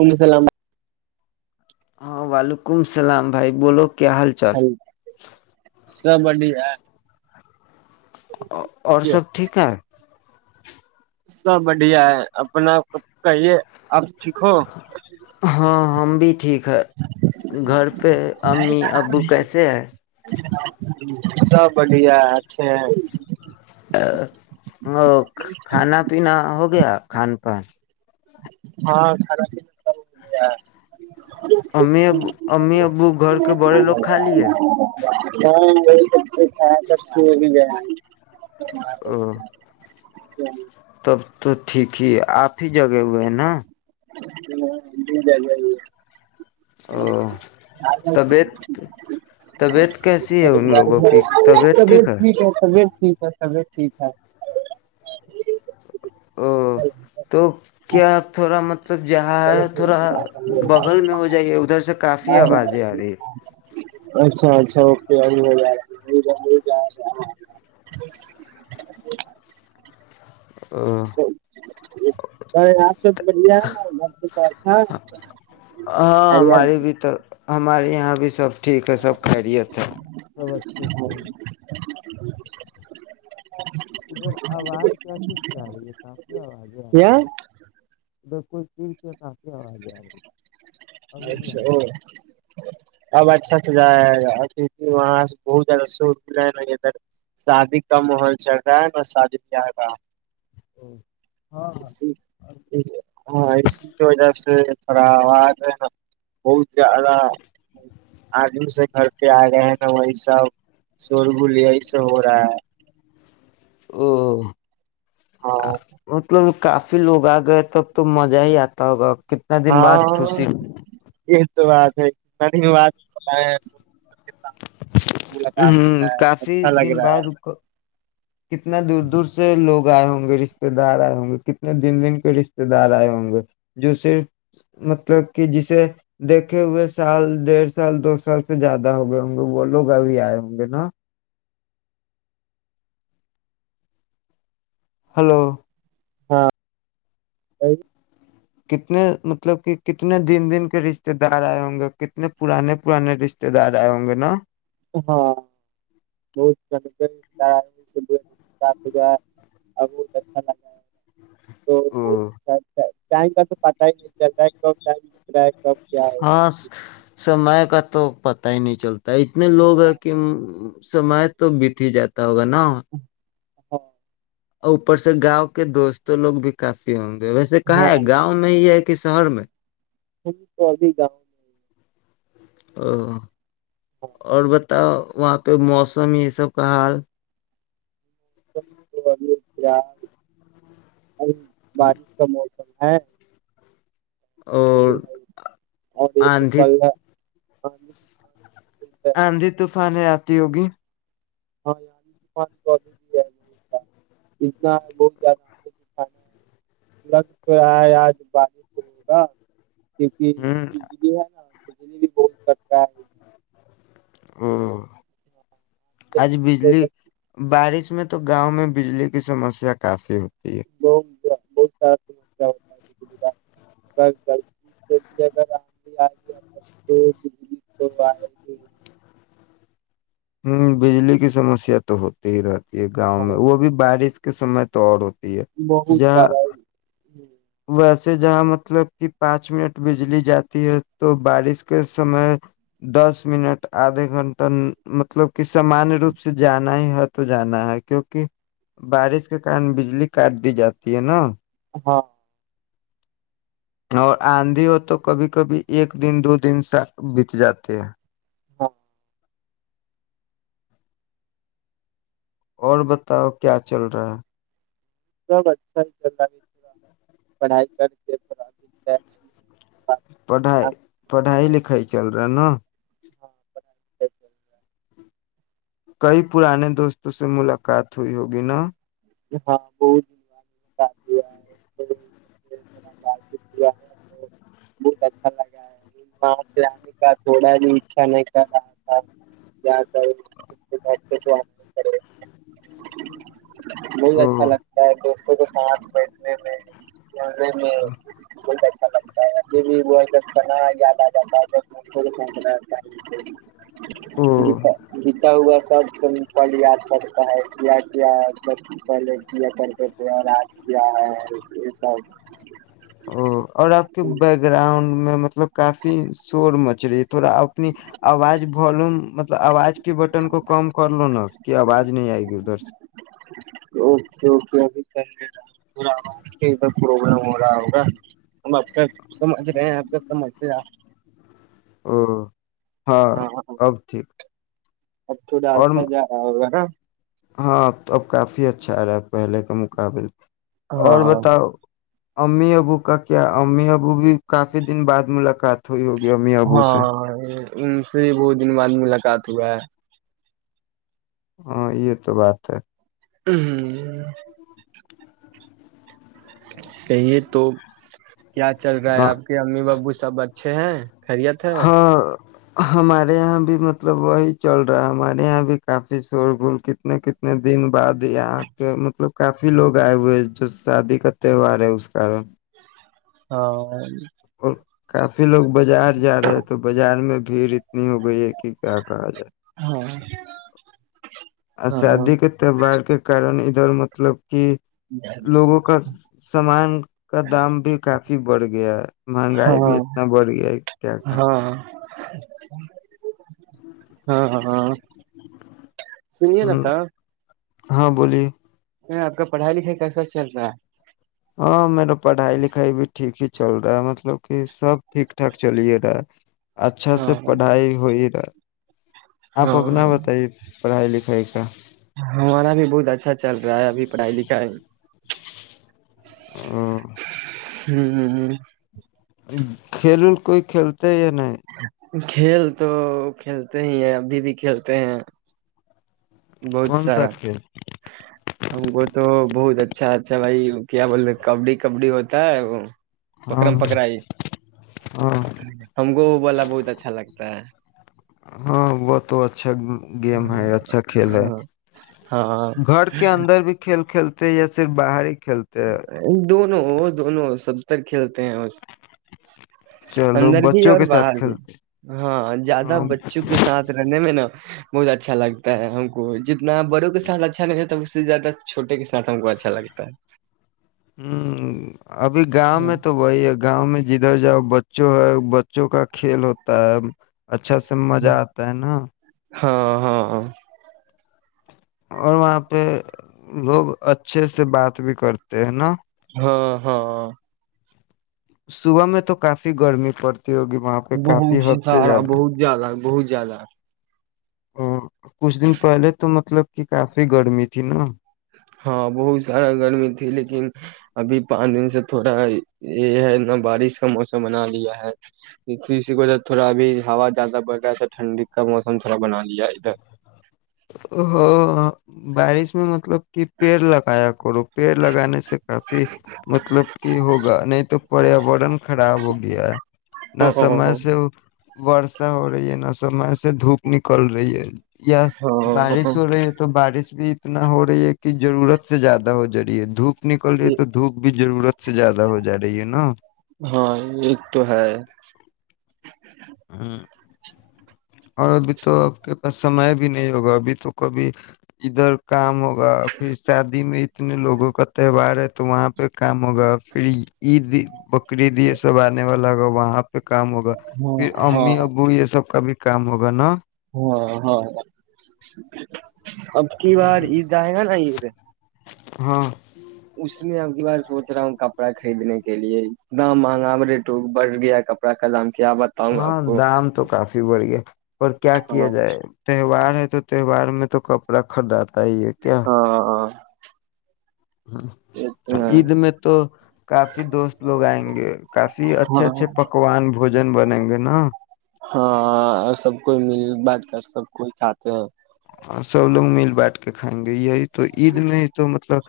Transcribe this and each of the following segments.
وعلم السلام ہاں وعلیکم السلام بھائی بولو کیا حال چال سب بڑیا اور سب ٹھیک ہے سب بڑھیا ہے اپنا کہیے آپ ٹھیک ہو ہاں ہم بھی ٹھیک گھر گھر پہ امی ابو کیسے ہے سب بڑھیا اچھا ہے وہ کھانا پینا ہو گیا کھان پان ہاں کھانا پینا سب ہو گیا امی ابو امی ابو گھر کے بڑے لوگ خھا لی ہے ہاں وہی سب کھیا کر سو بھی گیا [inaudible] تب تو ٹھیک ہی ہے آپ ہی جگہ ہوئے ہیں نا [inaudible] طبیعت طبیعت کیسی ہے ان لوگوں کی طبیعت ٹھیک ہے طبیعت ٹھیک ہے او لب جہاں تھوڑا بغل میں ہو جائیے ادھر سے کافی آوازیں آ رہی ہے اچھا اچھا اوکے ہے ہاں ہمارے بھی تو ہمارے یہاں بھی سب [inaudible] ٹھیک ہے سب خیریت ہیں سب اچھے سے [inaudible] ادھر آواز کیسیز کی آ رہی ہے کای آوازیں آ رہی ہے [inaudible] بھی آ اچھا رہی اب اچھا وہاں سے بہت زیادہ شور بھی رہا ن ادھر شادی کا ماحول چل رہا ہے نہ شادی بیاہ کا [inaudible] ہاں ہاں ہاں اس کی وجہ سے خراب [inaudible] [inaudible] او [inaudible] کافی لوگ آ گئے تب تو مزہ ہی آتا ہوگا کتنا دن بعد ہاں خوشی یہ تو ہے [inaudible] ہ ہو ہے کافی اچھا لگ دن رہا بعد ہے کو کتنے دور دور سے لوگ آئے ہوں گے رشتے دار آئے ہوں گے کتنے دن دن کے رشتے دار آئے ہوں گے جو صرف مطلب کہ جسے دیکھے ہوئے سال ڈیھ سال دو سال سے زیادہ ہو گئے ہوں گے وہ لوگ ابھی آئے ہوں گے نا ہلو ہاں کتنے مطلب کہ کتنے دن دن کے رشتے دار آئے ہوں گے کتنے پرانے پرانے رشتے دار آئے ہوں گے نا ہاں بہت جنکاری [inaudible] پا بہت اچھا لگا [inaudible] تو او وہ اچھا اچھا ہے [inaudible] ٹم کا تو پات ہی نہیں چل ک ائم د رہ ہے [inaudible] ہو رہا ہاں ہے سم کا [inaudible] تو پتا ہی نہیں چلتا [inaudible] اتنے لوگ ہیں ہاں کہ [inaudible] سما تو بیت ہی جاتا تو ہو گ نا [inaudible] اور اوپر سے گاؤں کے دوستوں لوگ بھی کافی ہوں گے ویسے کہا ہاں ہے گاؤں میں یہ ایک کہ شہر میں ہم توب بھی گاؤں میں [inaudible] [inaudible] اور ب تو وہاں پہ موسم یہ سب کا حال [inaudible] اب بارش کا موسم [inaudible] ہے اور آندھی [inaudible] ہاں جی [inaudible] آاںندی طوفان آ تی ہوگی ہاں تو بھی ہے بت اتنا بہت زیادہ آے کی کھانا ہے لگ تو ہے آج بارش ہوگا [inaudible] کیونکہ ہوں بجلی ہے نا بھی بہت کٹا [inaudible] ہ [inaudible] ہاں، آج اسی کی بجلی وجہ بارش اس میں تو گاؤں میں بجلی کی سسیا کافی ہوتی ہے با [inaudible] بہت سارا سمسیا ہوتا ہے بجلی کا اگر گرمی سے بھی اگر آندھی آئیب تو بجلی تو آئے ہیی [inaudible] ہوں بجلی کی سمسیا تو ہوتی ہی رہتی یہ گاؤں میں ہاں وہ بھی بارش کس سمے تو اور ہوتا بہت سارا ہے جی ویسے جہاں مطلب کہ پانچ منٹ بجلی جاتی ہے تو بارش کے سمے دس منٹ آدھا گھنٹہ مطلب کہ سامانیہ روپ سے جانا ہی ہے تو جانا ہے کیوںکہ بارش کے کن بجلی کاٹ دی جاتی ہے نا ہاں اور آندھی ہو تو کبھی کبھی ایک دن دو دن بت جاتے ہیں ہاں اور بتاؤ کیا چل رہا ہے سب اچھا چل رہا ہے اور پڑھائی کر تو آپ پڑھائی آپ پڑھائی ہاں لکھائی چل رہی ہے ہینا ہاں پڑھائی چل رہا ہے کئی پرانے دوستوں سے ملاقات ہوئی ہوگی نا ہاں بہت د بعا ہےا ب چتا ہے تو بہت اچھا لگا ہےاں سے آنے کا تھوڑا بھی اچھا نہیں کر رہا تھا پڑے [inaudible] بہت او اچھا لگتا ہے تو تو ساتھ بیٹھنے میں چلنے میں اچھا لگتا ہے ابھی بھی بس سنا یاد آ جاتا ہےوں او جیتا جیتا ہوا سب سے پل یاد پڑتا ہے کیا کیا سب پہلے کیا کرتے تھے آج کیا ہے یہ سب او اور آپ کے بیک گراؤنڈ میں مطلب کافی شور مچ رہی ہے تھوڑا اپنی آواز والوم مطلب آواز کے بٹن کو کم کر لو نا کہ آواز نہیں آئے گی ادھر سے اک ابھی ک رہا کہ پر پرابلم ہو رہا ہوگا ہم آپ کا سمجھ رہے ہیں آپ کا سمسیا ہ ہاں اب ٹھیک اب تھوڑا اور آچھا جا رہا ہوگا نا ہاں تو اب کافی اچھا آ رہا ہے پہلے کا مقابل اور ہاں بتاؤ امی ابو کا کیا امی ابو بھی کافی دن بعد ملاقات تھوئی ہو گیا ا ممی ابو سے ہاں ان سے بہت دن بعد ملاقات ہوا ہے ہاں یہ تو بات ہے ہ ہ کہیے تو کیا چل رہا ہے ہاں آپ کے امی بو سے سب اچھے ہیں خریت ہے ہاں ہمارے یہاں بھی مطلب وہی چل رہا ہے ہمارے یہاں بھی کافی شور پھول کتنے کتنے دن بعد یہاں کے مطلب کافی لوگ آئے ہوئے ہیں جو شادی کا تہوار ہے اس کارن ہاں اور کاف پھر لوگ بازار جا رہے تو بازار میں بھیڑ اتنی ہو گئی ہے کہ کیا کہا جائے ہاں ہاں اسژعادی کے تہوار کے کارن ادھر مطلب کہ لوگوں کا سامان کا دام بھی کافی بڑھ گیا ہے مہنگائی بھی ہاں اتنا بڑھ گیا ہے کیا کا ہاں ہاں ہاں سنے ن ہ تھا ہاں بولیے آپ کا پڑھائی لکھائی کیسا چل رہا ہے ہاں میرا پڑھائی لکھائی بھی ٹھیک ہی چل رہا ہے مطلب کہ سب ٹھیک ٹھاک چلے رہا ہے ہے اچھا سے ہاں پڑھائی ہوئی رہا آپ اپنا ہاں بتائیے پڑھائی لکھائی کا ہمارا بھی بہت اچھا چل رہا ہے ابھی پڑھائی لکھائی ہ ہوں ہ ہ کھیلون کوئی کھیلتا ہے یا نہیں کھیل تو کھیلتے ہی ہیں ابھی بھی کھیلتے ہیں بہت کون سا سارا کھیل ہم کو تو بہت اچھا اچھا بھائی کیا بولے کبڈی کبڈی ہوتا ہے وہ ہاں پکرم پکرائی ہاں ہم گ وال بہت اچھا لگتا ہے ہاں وہ تو اچھا گیم ہے اچھا کھیل ہے ہاں ہاں گھر کے اندر بھی کھیل کھیل چلتے یا پھر باہر کھیلتے ہیں دونوں ہو دونوں سب ر کھیل چلو اندر بھی بچوں اور کے ساتھ باہر بھی کھیلتے ہاں ہیں۔ زیادہ ہاں بچوں کے ساتھ رہنے میں نا بہت اچھا لگتا ہے ہم کو جتنا بڑوں کے ساتھ اچھا نہیں ہوتا اس سے زیادہ چھوٹے کے ساتھ ہم کو اچھا لگتا ہے ہوں ابھی گاؤں ہے میں تو وہی ہے گاؤں میں جدھر جاؤ ب ب جو ہے بچوں کا کھیل ہوتا ہے اچھا سے مزہ آتا ہے نا ہاں ہاں ہاں اور وہاں پہ لوگ اچھے سے بات بھی کرتے ہیں نا ہاں ہاں صبح میں تو کافی گرمی پڑتی ہوگی وہاں پہ بہت کافی حد سے سارا زیادہ بہت زیادہ بہت زیادہ ا کچھ دن پہلے تو مطلب کہ کافی گرمی تھی نا ہاں بہت سارا گرمی تھی لیکن ابھی پانچ دن سے تھوڑا یہ ہے ن بارش کا موسم بنا لیا ہے اسی کی وجہ سے تھوڑا ابھی ہا زیادہ بڑ گا ہے ٹھنڈی کا موسم تھوڑا بنا لیا ہے ادھر ہاں بارش میں مطلب کہ پیڑ لگایا کرو پیڑ لگانے سے کافی مطلب کہ ہوگا نہیں تو پریاورن خراب ہو گیا ہے نہ سمے ہاں سے ا ہو رہی ہے نہ سمے سے دھوپ نکل رہی ہے بارش ہو رہی ہے تو بارش بھی اتنا ہو رہی ہے کہ رورت سے زیادہ ہو جای ہے دوپ نکل رہی تو دھوپ بھی ضرورت سے زیادہ ہو جا رہی ہے نا ہاں ایک تو ہے ہاں اور ابھی تو آپ کے پاس سمئے بھی نہیں ہوگا ابھی تو کبھی ادھر کام ہوگا پھر شادی میں اتنے لوگوں کا تہوار ہے تو وہاں پہ کام ہوگا پھر عید کد سب بنے والا ہوا پ کام ہوگا ہاں پھر ہاں امی ابو یہ سب کا بھی کامگ ن ہاں ہاں اب کی بار عید آئے گا نا عید ہاں اس میں اب کی بار سوچ رہا ہوں کپڑا خریدنے کے لیے اتنا مہنگا ریٹ بڑھ گیا کپڑا کا دام کیا بتاؤں آپ ہاں کو دام تو کافی بڑی ہے اور کیا کیا ہاں جائے تہوار ہے تو تہوار میں تو تو کپڑا خریداتا آئی ہے کیا ہاں ہ ہاں عید میں تو کافی دوست لوگ آئیں گے کافی اچھے اچھے ہاں پکوان بوجن بنیں گے نا ہاں سب کوئی مل بانٹ کر سب کوئی چاہتے ہیں دھائیں گئی ہے تو عید میں ہی تو مطلب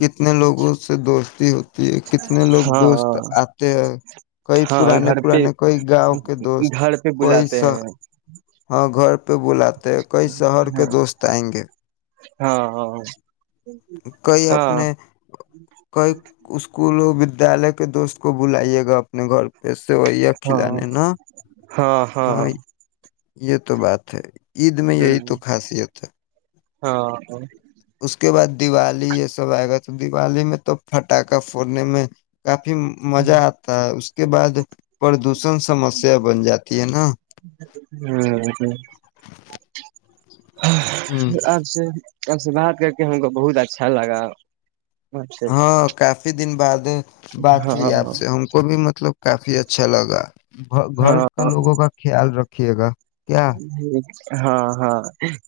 کتنے لوگوں سے دوست تی ہو یہ کتنے لوگ ہاں دوست ہاں آتے ہیں کئی ہاں پرانے گھر پہ پرانے کئی گاؤں کے دوست گھر پہ کوئی بلاتے س ہیں ہاں گھر پہ بلااتے ہیں کئی شہر کے دوست آئیں گے ہاں ہاں کئی ہاں اپنے کئی اسکول اس ودیالیہ کے دوست کو بلے گا اپنے گھر پسے وہی ہے کھلان ہاں نا ہاں ہاں ہ یہ تو بات ہے عید میں یہی تو ہ خاصیت ہے ہاں اس کے بعد دیوالی یہ سب آئے گا تو دیوالی میں تو پٹاکا فڑنے میں کافی کاف مزہ آتا ہے اس کے بعد پردوشن سمسیا بن جاتی ہے نا ہ آپ سے سب سے بات کر کے ہم کو بہت اچھا لگا آپ سے ہاں کافی دن بعد بات ہاں ہوئی آپ سے ہم کو بھی مطلب کافی اچھا لگا گھر کا ہاں لوگوں کا خیال رکھ رکھیے گا کیا [unintelligible] ہاں ہاں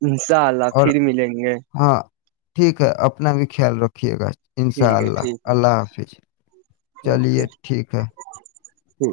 انشاء اللہ اور پھر ملیں گے ہاں ٹھیک ہے اپنا بھی خیال رکھیے گا انشاء ٹھیک ہے اللہ ٹھیک ہے اللہ حافظ چلیے اوکے ٹھیک ہے ٹھیک